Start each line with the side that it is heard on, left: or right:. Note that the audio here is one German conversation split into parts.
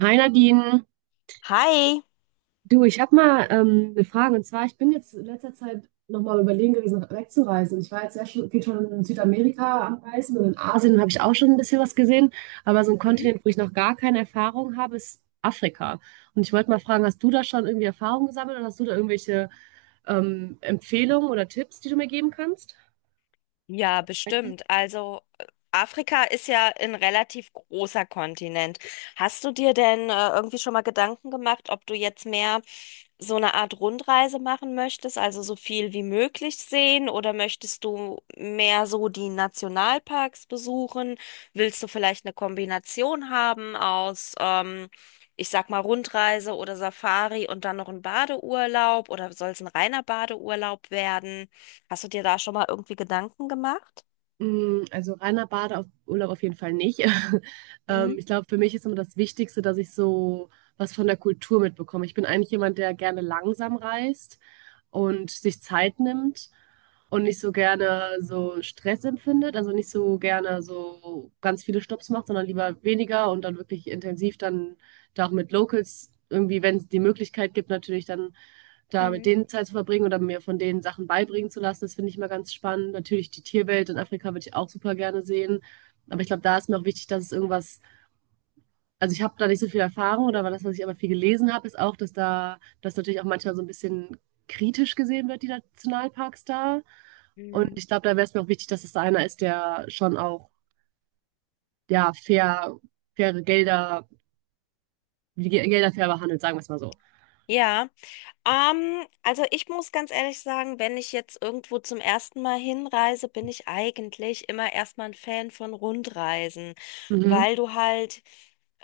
right: Hi Nadine,
left: Hi,
right: du, ich habe mal eine Frage und zwar, ich bin jetzt in letzter Zeit nochmal überlegen gewesen, wegzureisen. Ich war jetzt sehr schon, viel schon in Südamerika am Reisen und in Asien habe ich auch schon ein bisschen was gesehen, aber so ein Kontinent, wo ich noch gar keine Erfahrung habe, ist Afrika. Und ich wollte mal fragen, hast du da schon irgendwie Erfahrung gesammelt oder hast du da irgendwelche Empfehlungen oder Tipps, die du mir geben kannst?
left: stimmt. Also Afrika ist ja ein relativ großer Kontinent. Hast du dir denn irgendwie schon mal Gedanken gemacht, ob du jetzt mehr so eine Art Rundreise machen möchtest, also so viel wie möglich sehen, oder möchtest du mehr so die Nationalparks besuchen? Willst du vielleicht eine Kombination haben aus, ich sag mal, Rundreise oder Safari und dann noch ein Badeurlaub oder soll es ein reiner Badeurlaub werden? Hast du dir da schon mal irgendwie Gedanken gemacht?
right: Also reiner Badeurlaub auf jeden Fall nicht.
left: Mhm.
right: Ich glaube, für mich ist immer das Wichtigste, dass ich so was von der Kultur mitbekomme. Ich bin eigentlich jemand, der gerne langsam reist und sich Zeit nimmt und nicht so gerne so Stress empfindet, also nicht so gerne so ganz viele Stops macht, sondern lieber weniger und dann wirklich intensiv dann da auch mit Locals irgendwie, wenn es die Möglichkeit gibt, natürlich dann da mit
left: Mhm.
right: denen Zeit zu verbringen oder mir von denen Sachen beibringen zu lassen. Das finde ich immer ganz spannend. Natürlich die Tierwelt in Afrika würde ich auch super gerne sehen. Aber ich glaube, da ist mir auch wichtig, dass es irgendwas, also ich habe da nicht so viel Erfahrung oder war das, was ich aber viel gelesen habe, ist auch, dass da, das natürlich auch manchmal so ein bisschen kritisch gesehen wird, die Nationalparks da. Und
left: Mhm.
right: ich glaube, da wäre es mir auch wichtig, dass es da einer ist, der schon auch, ja, fair, faire Gelder, Gelder fair behandelt, sagen wir es mal so.
left: Ja, also ich muss ganz ehrlich sagen, wenn ich jetzt irgendwo zum ersten Mal hinreise, bin ich eigentlich immer erstmal ein Fan von Rundreisen,
right: Mhm.
left: weil du halt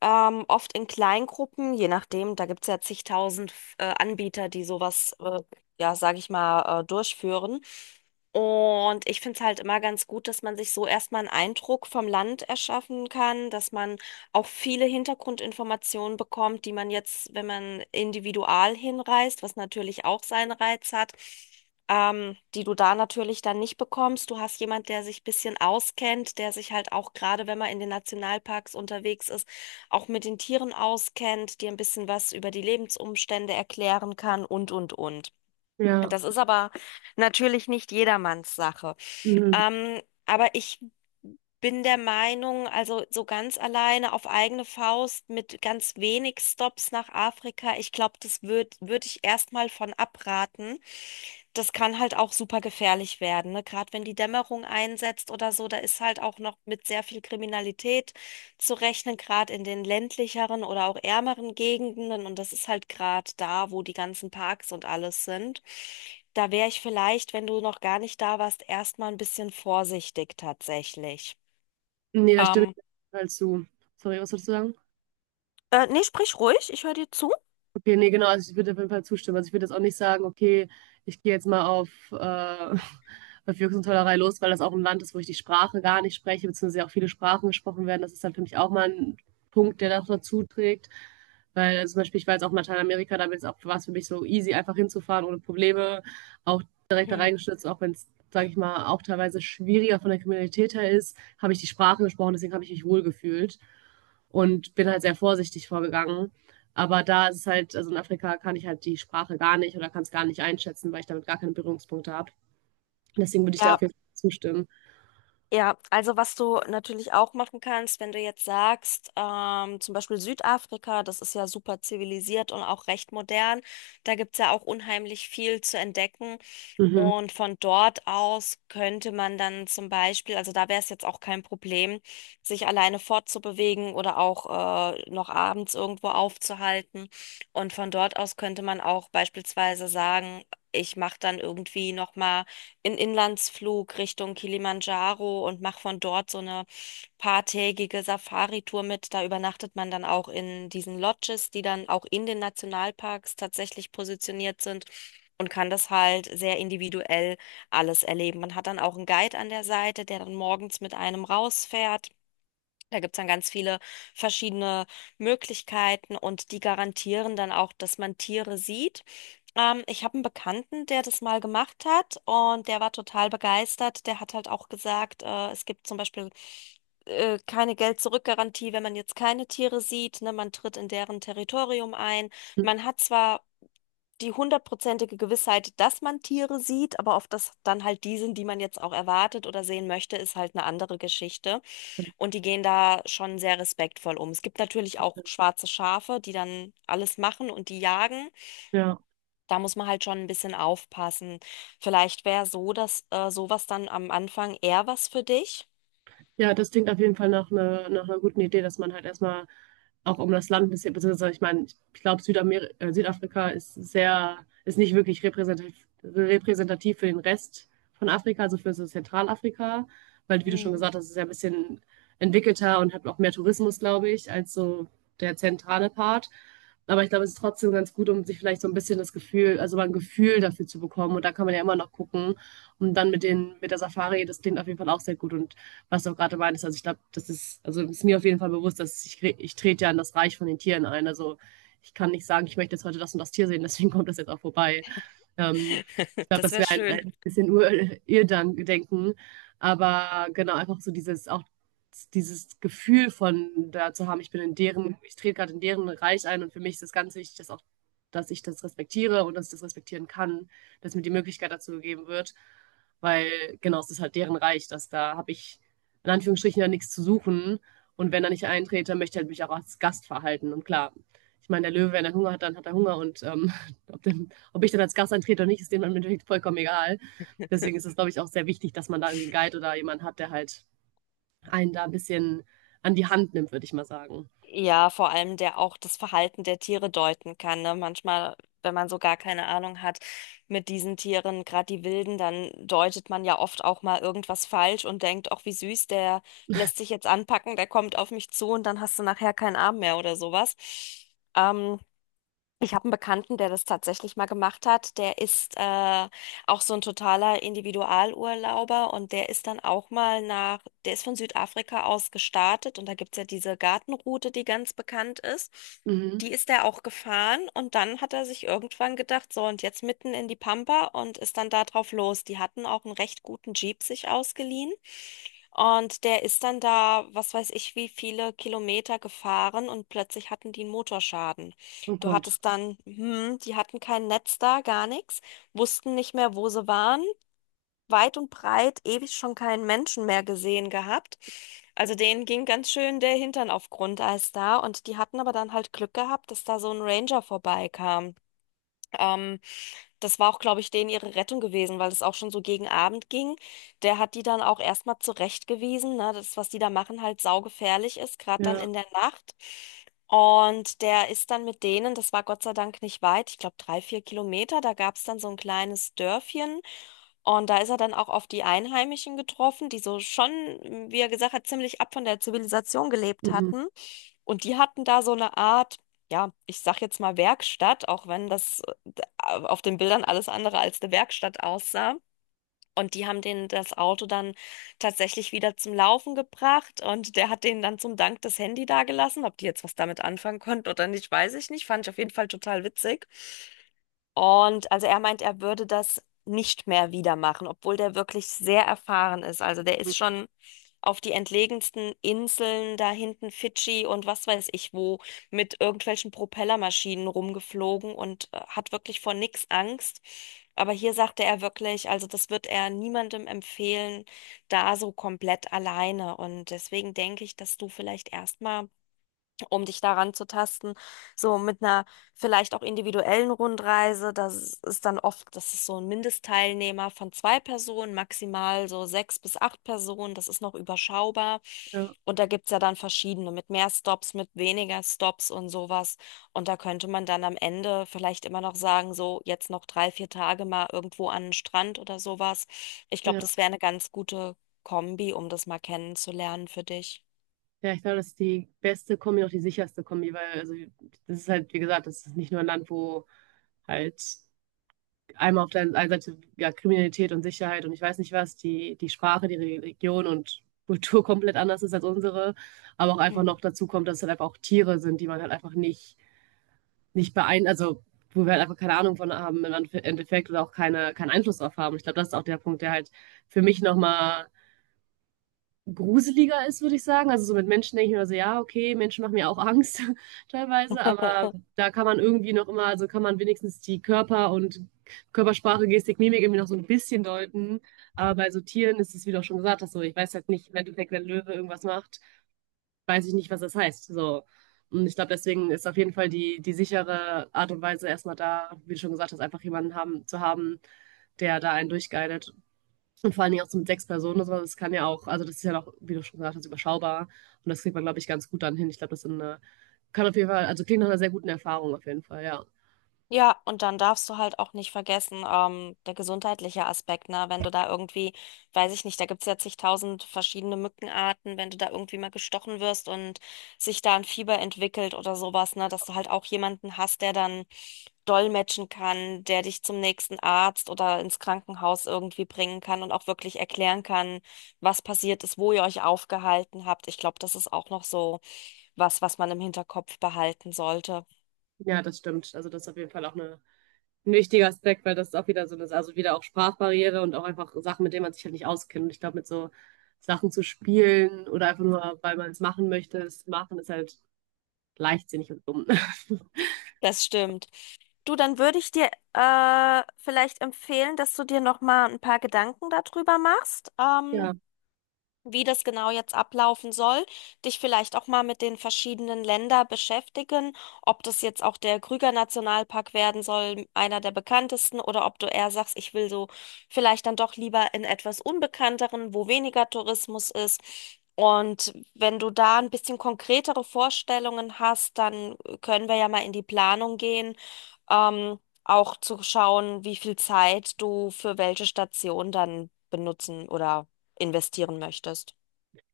left: oft in Kleingruppen, je nachdem, da gibt es ja zigtausend Anbieter, die sowas, ja, sage ich mal, durchführen. Und ich finde es halt immer ganz gut, dass man sich so erstmal einen Eindruck vom Land erschaffen kann, dass man auch viele Hintergrundinformationen bekommt, die man jetzt, wenn man individual hinreist, was natürlich auch seinen Reiz hat, die du da natürlich dann nicht bekommst. Du hast jemand, der sich ein bisschen auskennt, der sich halt auch gerade, wenn man in den Nationalparks unterwegs ist, auch mit den Tieren auskennt, dir ein bisschen was über die Lebensumstände erklären kann und, und.
right: Ja.
left: Das ist aber natürlich nicht jedermanns Sache.
right: Mhm.
left: Ähm, aber ich bin der Meinung, also so ganz alleine auf eigene Faust mit ganz wenig Stops nach Afrika, ich glaube, das würde würd würd ich erstmal von abraten. Das kann halt auch super gefährlich werden, ne? Gerade wenn die Dämmerung einsetzt oder so, da ist halt auch noch mit sehr viel Kriminalität zu rechnen, gerade in den ländlicheren oder auch ärmeren Gegenden. Und das ist halt gerade da, wo die ganzen Parks und alles sind. Da wäre ich vielleicht, wenn du noch gar nicht da warst, erstmal ein bisschen vorsichtig tatsächlich.
right: Nee, da stimme
left: Ähm,
right: ich total zu. Sorry, was wolltest du sagen?
left: nee, sprich ruhig, ich höre dir zu.
right: Okay, nee, genau, also ich würde auf jeden Fall zustimmen. Also ich würde jetzt auch nicht sagen, okay, ich gehe jetzt mal auf, auf Jux und Tollerei los, weil das auch ein Land ist, wo ich die Sprache gar nicht spreche, beziehungsweise auch viele Sprachen gesprochen werden. Das ist dann für mich auch mal ein Punkt, der noch dazu trägt. Weil zum Beispiel, ich war jetzt auch in Lateinamerika, damit ist auch, war es für mich so easy, einfach hinzufahren, ohne Probleme, auch direkt da
left: Hm.
right: reingestürzt, auch wenn es, sage ich mal, auch teilweise schwieriger von der Kriminalität her ist, habe ich die Sprache gesprochen, deswegen habe ich mich wohl gefühlt und bin halt sehr vorsichtig vorgegangen. Aber da ist es halt, also in Afrika kann ich halt die Sprache gar nicht oder kann es gar nicht einschätzen, weil ich damit gar keine Berührungspunkte habe. Deswegen würde ich dir auf
left: Ja,
right: jeden Fall zustimmen.
left: ja, also was du natürlich auch machen kannst, wenn du jetzt sagst, zum Beispiel Südafrika, das ist ja super zivilisiert und auch recht modern, da gibt's ja auch unheimlich viel zu entdecken.
right: Mhm.
left: Und von dort aus könnte man dann zum Beispiel, also da wäre es jetzt auch kein Problem, sich alleine fortzubewegen oder auch noch abends irgendwo aufzuhalten. Und von dort aus könnte man auch beispielsweise sagen, ich mache dann irgendwie nochmal in Inlandsflug Richtung Kilimanjaro und mache von dort so eine paartägige Safari-Tour mit. Da übernachtet man dann auch in diesen Lodges, die dann auch in den Nationalparks tatsächlich positioniert sind und kann das halt sehr individuell alles erleben. Man hat dann auch einen Guide an der Seite, der dann morgens mit einem rausfährt. Da gibt's dann ganz viele verschiedene Möglichkeiten und die garantieren dann auch, dass man Tiere sieht. Ich habe einen Bekannten, der das mal gemacht hat und der war total begeistert. Der hat halt auch gesagt, es gibt zum Beispiel keine Geld-zurück-Garantie, wenn man jetzt keine Tiere sieht. Ne? Man tritt in deren Territorium ein. Man hat zwar die hundertprozentige Gewissheit, dass man Tiere sieht, aber ob das dann halt die sind, die man jetzt auch erwartet oder sehen möchte, ist halt eine andere Geschichte. Und die gehen da schon sehr respektvoll um. Es gibt natürlich auch schwarze Schafe, die dann alles machen und die jagen.
right: Ja.
left: Da muss man halt schon ein bisschen aufpassen. Vielleicht wäre so, dass sowas dann am Anfang eher was für dich.
right: Ja, das klingt auf jeden Fall nach einer guten Idee, dass man halt erstmal auch um das Land ein bisschen, beziehungsweise ich meine, ich glaube, Südamer Südafrika ist sehr, ist nicht wirklich repräsentativ, repräsentativ für den Rest von Afrika, also für so Zentralafrika, weil, wie du schon
left: Hm.
right: gesagt hast, es ist ja ein bisschen entwickelter und hat auch mehr Tourismus, glaube ich, als so der zentrale Part. Aber ich glaube, es ist trotzdem ganz gut, um sich vielleicht so ein bisschen das Gefühl, also mal ein Gefühl dafür zu bekommen. Und da kann man ja immer noch gucken. Und dann mit den, mit der Safari, das klingt auf jeden Fall auch sehr gut. Und was du auch gerade meinst, also ich glaube, das ist, also ist mir auf jeden Fall bewusst, dass ich trete ja in das Reich von den Tieren ein. Also ich kann nicht sagen, ich möchte jetzt heute das und das Tier sehen, deswegen kommt das jetzt auch vorbei. Ähm, ich glaube,
left: Das
right: das
left: wäre
right: wäre
left: schön.
right: ein bisschen Ur Irrdenken. Aber genau, einfach so dieses, auch dieses Gefühl von da zu haben, ich bin in deren, ich trete gerade in deren Reich ein und für mich ist es ganz wichtig, dass auch, dass ich das respektiere und dass ich das respektieren kann, dass mir die Möglichkeit dazu gegeben wird. Weil genau, es ist halt deren Reich, dass da habe ich in Anführungsstrichen ja nichts zu suchen. Und wenn er nicht eintrete, möchte er halt mich auch als Gast verhalten. Und klar, ich meine, der Löwe, wenn er Hunger hat, dann hat er Hunger. Und ob der ob ich dann als Gast antrete oder nicht, ist dem dann im Endeffekt vollkommen egal. Deswegen ist es, glaube ich, auch sehr wichtig, dass man da irgendwie einen Guide oder jemanden hat, der halt einen da ein bisschen an die Hand nimmt, würde ich mal sagen.
left: Ja, vor allem der auch das Verhalten der Tiere deuten kann, ne? Manchmal, wenn man so gar keine Ahnung hat mit diesen Tieren, gerade die Wilden, dann deutet man ja oft auch mal irgendwas falsch und denkt, ach, wie süß, der lässt sich jetzt anpacken, der kommt auf mich zu und dann hast du nachher keinen Arm mehr oder sowas. Ähm, ich habe einen Bekannten, der das tatsächlich mal gemacht hat. Der ist auch so ein totaler Individualurlauber und der ist dann auch mal nach, der ist von Südafrika aus gestartet und da gibt's ja diese Gartenroute, die ganz bekannt ist.
right: Mhm.
left: Die ist er auch gefahren und dann hat er sich irgendwann gedacht, so und jetzt mitten in die Pampa und ist dann da drauf los. Die hatten auch einen recht guten Jeep sich ausgeliehen. Und der ist dann da, was weiß ich, wie viele Kilometer gefahren und plötzlich hatten die einen Motorschaden.
right: Oh
left: Du
right: Gott.
left: hattest dann, die hatten kein Netz da, gar nichts, wussten nicht mehr, wo sie waren, weit und breit, ewig schon keinen Menschen mehr gesehen gehabt. Also denen ging ganz schön der Hintern auf Grundeis da und die hatten aber dann halt Glück gehabt, dass da so ein Ranger vorbeikam. Ähm, das war auch, glaube ich, denen ihre Rettung gewesen, weil es auch schon so gegen Abend ging. Der hat die dann auch erstmal zurechtgewiesen, ne, das, was die da machen, halt saugefährlich ist, gerade dann
right: Ja.
left: in der Nacht. Und der ist dann mit denen, das war Gott sei Dank nicht weit, ich glaube 3, 4 Kilometer, da gab es dann so ein kleines Dörfchen. Und da ist er dann auch auf die Einheimischen getroffen, die so schon, wie er gesagt hat, ziemlich ab von der Zivilisation gelebt
right: Mhm.
left: hatten. Und die hatten da so eine Art, ja, ich sag jetzt mal Werkstatt, auch wenn das auf den Bildern alles andere als eine Werkstatt aussah. Und die haben denen das Auto dann tatsächlich wieder zum Laufen gebracht und der hat denen dann zum Dank das Handy dagelassen. Ob die jetzt was damit anfangen konnten oder nicht, weiß ich nicht. Fand ich auf jeden Fall total witzig. Und also er meint, er würde das nicht mehr wieder machen, obwohl der wirklich sehr erfahren ist. Also der ist schon auf die entlegensten Inseln da hinten Fidschi und was weiß ich wo mit irgendwelchen Propellermaschinen rumgeflogen und hat wirklich vor nichts Angst. Aber hier sagte er wirklich, also das wird er niemandem empfehlen, da so komplett alleine. Und deswegen denke ich, dass du vielleicht erstmal um dich daran zu tasten. So mit einer vielleicht auch individuellen Rundreise, das ist dann oft, das ist so ein Mindestteilnehmer von zwei Personen, maximal so sechs bis acht Personen, das ist noch überschaubar.
right: Ja.
left: Und da gibt's ja dann verschiedene, mit mehr Stops, mit weniger Stops und sowas. Und da könnte man dann am Ende vielleicht immer noch sagen, so jetzt noch 3, 4 Tage mal irgendwo an den Strand oder sowas. Ich glaube,
right: Ja.
left: das wäre eine ganz gute Kombi, um das mal kennenzulernen für dich.
right: Ja, ich glaube, das ist die beste Kombi, auch die sicherste Kombi, weil also das ist halt, wie gesagt, das ist nicht nur ein Land, wo halt einmal auf der einen Seite ja, Kriminalität und Sicherheit und ich weiß nicht was, die, die Sprache, die Religion und Kultur komplett anders ist als unsere, aber auch einfach noch
left: Hm.
right: dazu kommt, dass es halt einfach auch Tiere sind, die man halt einfach nicht, nicht beein, also wo wir halt einfach keine Ahnung von haben im Endeffekt oder auch keine, keinen Einfluss drauf haben. Ich glaube, das ist auch der Punkt, der halt für mich nochmal gruseliger ist, würde ich sagen. Also so mit Menschen denke ich mir so, ja, okay, Menschen machen mir auch Angst teilweise, aber da kann man irgendwie noch immer, also kann man wenigstens die Körper und Körpersprache, Gestik, Mimik irgendwie noch so ein bisschen deuten. Aber bei so Tieren ist es, wie du auch schon gesagt hast, so ich weiß halt nicht, im Endeffekt, wenn Löwe irgendwas macht, weiß ich nicht, was das heißt. So. Und ich glaube, deswegen ist auf jeden Fall die, die sichere Art und Weise erstmal da, wie du schon gesagt hast, einfach jemanden haben, zu haben, der da einen durchguidet und vor allen Dingen auch so mit sechs Personen oder sowas, das kann ja auch, also das ist ja noch, wie du schon gesagt hast, überschaubar. Und das kriegt man, glaube ich, ganz gut dann hin. Ich glaube, das ist eine, kann auf jeden Fall, also klingt nach einer sehr guten Erfahrung auf jeden Fall, ja.
left: Ja, und dann darfst du halt auch nicht vergessen, der gesundheitliche Aspekt, ne? Wenn du da irgendwie, weiß ich nicht, da gibt's ja zigtausend verschiedene Mückenarten, wenn du da irgendwie mal gestochen wirst und sich da ein Fieber entwickelt oder sowas, ne? Dass du halt auch jemanden hast, der dann dolmetschen kann, der dich zum nächsten Arzt oder ins Krankenhaus irgendwie bringen kann und auch wirklich erklären kann, was passiert ist, wo ihr euch aufgehalten habt. Ich glaube, das ist auch noch so was, was man im Hinterkopf behalten sollte.
right: Ja, das stimmt. Also das ist auf jeden Fall auch eine, ein wichtiger Aspekt, weil das ist auch wieder so eine, also wieder auch Sprachbarriere und auch einfach Sachen, mit denen man sich halt nicht auskennt. Und ich glaube, mit so Sachen zu spielen oder einfach nur, weil man es machen möchte, es machen, ist halt leichtsinnig und dumm.
left: Das stimmt. Du, dann würde ich dir vielleicht empfehlen, dass du dir noch mal ein paar Gedanken darüber machst. Ähm,
right: Ja.
left: wie das genau jetzt ablaufen soll, dich vielleicht auch mal mit den verschiedenen Ländern beschäftigen, ob das jetzt auch der Krüger Nationalpark werden soll, einer der bekanntesten, oder ob du eher sagst, ich will so vielleicht dann doch lieber in etwas Unbekannteren, wo weniger Tourismus ist. Und wenn du da ein bisschen konkretere Vorstellungen hast, dann können wir ja mal in die Planung gehen, ähm, auch zu schauen, wie viel Zeit du für welche Station dann benutzen oder investieren möchtest.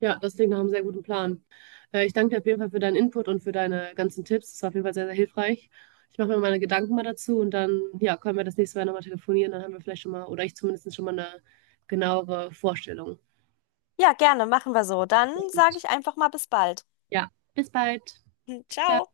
right: Ja, das klingt nach einem sehr guten Plan. Ich danke dir auf jeden Fall für deinen Input und für deine ganzen Tipps. Das war auf jeden Fall sehr, sehr hilfreich. Ich mache mir meine Gedanken mal dazu und dann, ja, können wir das nächste Mal nochmal telefonieren. Dann haben wir vielleicht schon mal, oder ich zumindest schon mal eine genauere Vorstellung.
left: Ja, gerne, machen wir so. Dann
right: Sehr
left: sage
right: gut.
left: ich einfach mal bis bald.
right: Ja, bis bald. Ciao.
left: Ciao.